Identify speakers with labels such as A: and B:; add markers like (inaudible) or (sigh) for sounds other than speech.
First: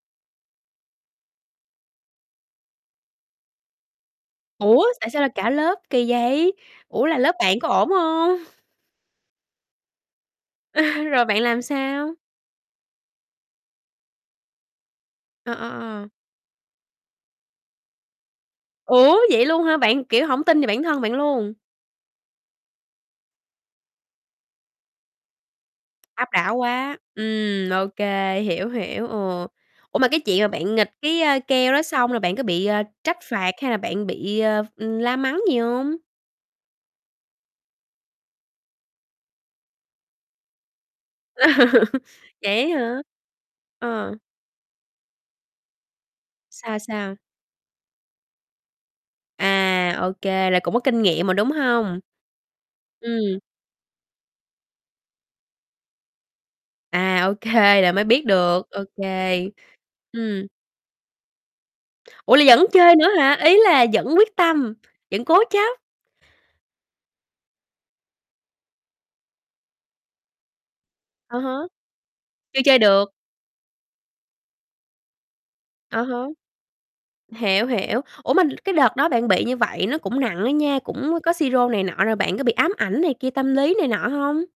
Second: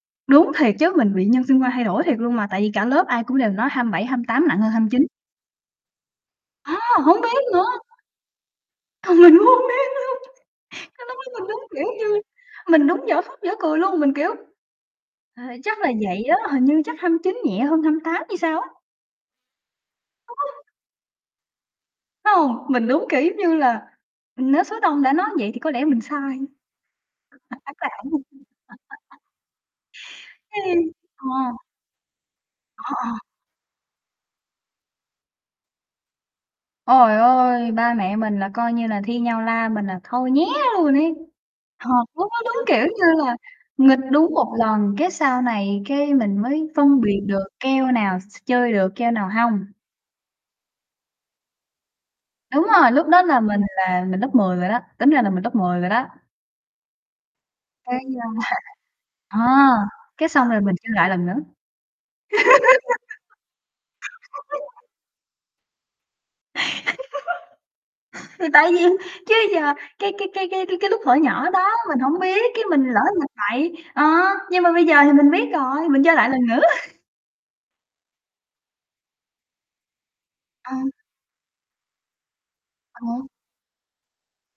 A: Đúng, thiệt chứ mình bị nhân sinh quan thay đổi thiệt luôn mà, tại vì cả lớp ai cũng đều nói 27, 28 nặng hơn
B: Ủa,
A: 29.
B: tại sao là cả lớp kì vậy?
A: A!
B: Ủa, là
A: Hổng
B: lớp
A: biết
B: bạn
A: nữa.
B: có ổn hông? (chuckles)
A: Mình cũng hông biết luôn! Nó
B: (chuckles)
A: nói
B: Rồi
A: với
B: bạn
A: mình,
B: làm
A: giống kiểu
B: sao?
A: như, mình đúng dở khóc dở cười luôn, mình kiểu "Ờ,
B: Ờ, ờ,
A: chắc là
B: ờ.
A: vậy đó, hình như chắc 29 nhẹ hơn 28 hay sao á!"
B: Ủa, vậy luôn hả? Bạn, kiểu, hổng tin
A: (unintelligible)
B: vào bản thân bạn luôn?
A: Phải hông, mình đúng kiểu giống như là, ừm, nếu số đông đã nói vậy thì có lẽ mình
B: Áp
A: sai.
B: đảo quá! Ừm, ô kê, hiểu, hiểu,
A: (unintelligible) (laughs)
B: ừ. Ủa, mà cái chuyện mà bạn
A: Ừm.
B: nghịch cái, a,
A: Ờ.
B: keo đó xong là bạn có bị, ờ,
A: Ờ, ờ.
B: trách phạt hay là bạn bị, ờ, ừm, la mắng gì hông?
A: Trời ơi! Ba mẹ mình là coi như là thi nhau la mình là thôi nhé luôn ấy! Thật,
B: (laughs)
A: lúc đó đúng
B: Vậy á
A: kiểu
B: hả?
A: như là nghịch
B: Ờ.
A: đúng một lần, cái, sau này, cái, mình mới
B: Sao
A: phân
B: sao?
A: biệt được keo nào s s chơi được, keo nào hông.
B: À, ô kê, là cũng có kinh nghiệm rồi, đúng hông?
A: Đúng rồi, lúc đó là
B: Ừm.
A: mình là mình lớp 10 rồi đó, tính ra là mình lớp 10 rồi đó.
B: À, ô kê, rồi
A: Cái,
B: mới biết
A: a,
B: được, ô kê.
A: à, cái
B: Ừm.
A: xong rồi mình chơi lại lần nữa.
B: Ủa, là vẫn chơi nữa hả? Ý là vẫn quyết tâm,
A: (laughs)
B: vẫn cố chấp?
A: (laughs) Thì tại vì chứ giờ cái cái cái cái cái lúc thuở
B: Ờ
A: nhỏ
B: há.
A: đó mình hổng biết,
B: Chưa
A: cái
B: chơi
A: mình lỡ
B: được.
A: mình bậy ờ, nhưng mà bây giờ thì mình biết rồi,
B: Ờ
A: mình chơi
B: há,
A: lại lần nữa.
B: hiểu, hiểu. Ủa mà cái đợt đó bạn bị như vậy nó cũng nặng á
A: Ờ.
B: nha, cũng có sirô này nọ rồi bạn có bị ám
A: Ờ
B: ảnh này
A: hở.
B: kia, tâm lý này nọ hông?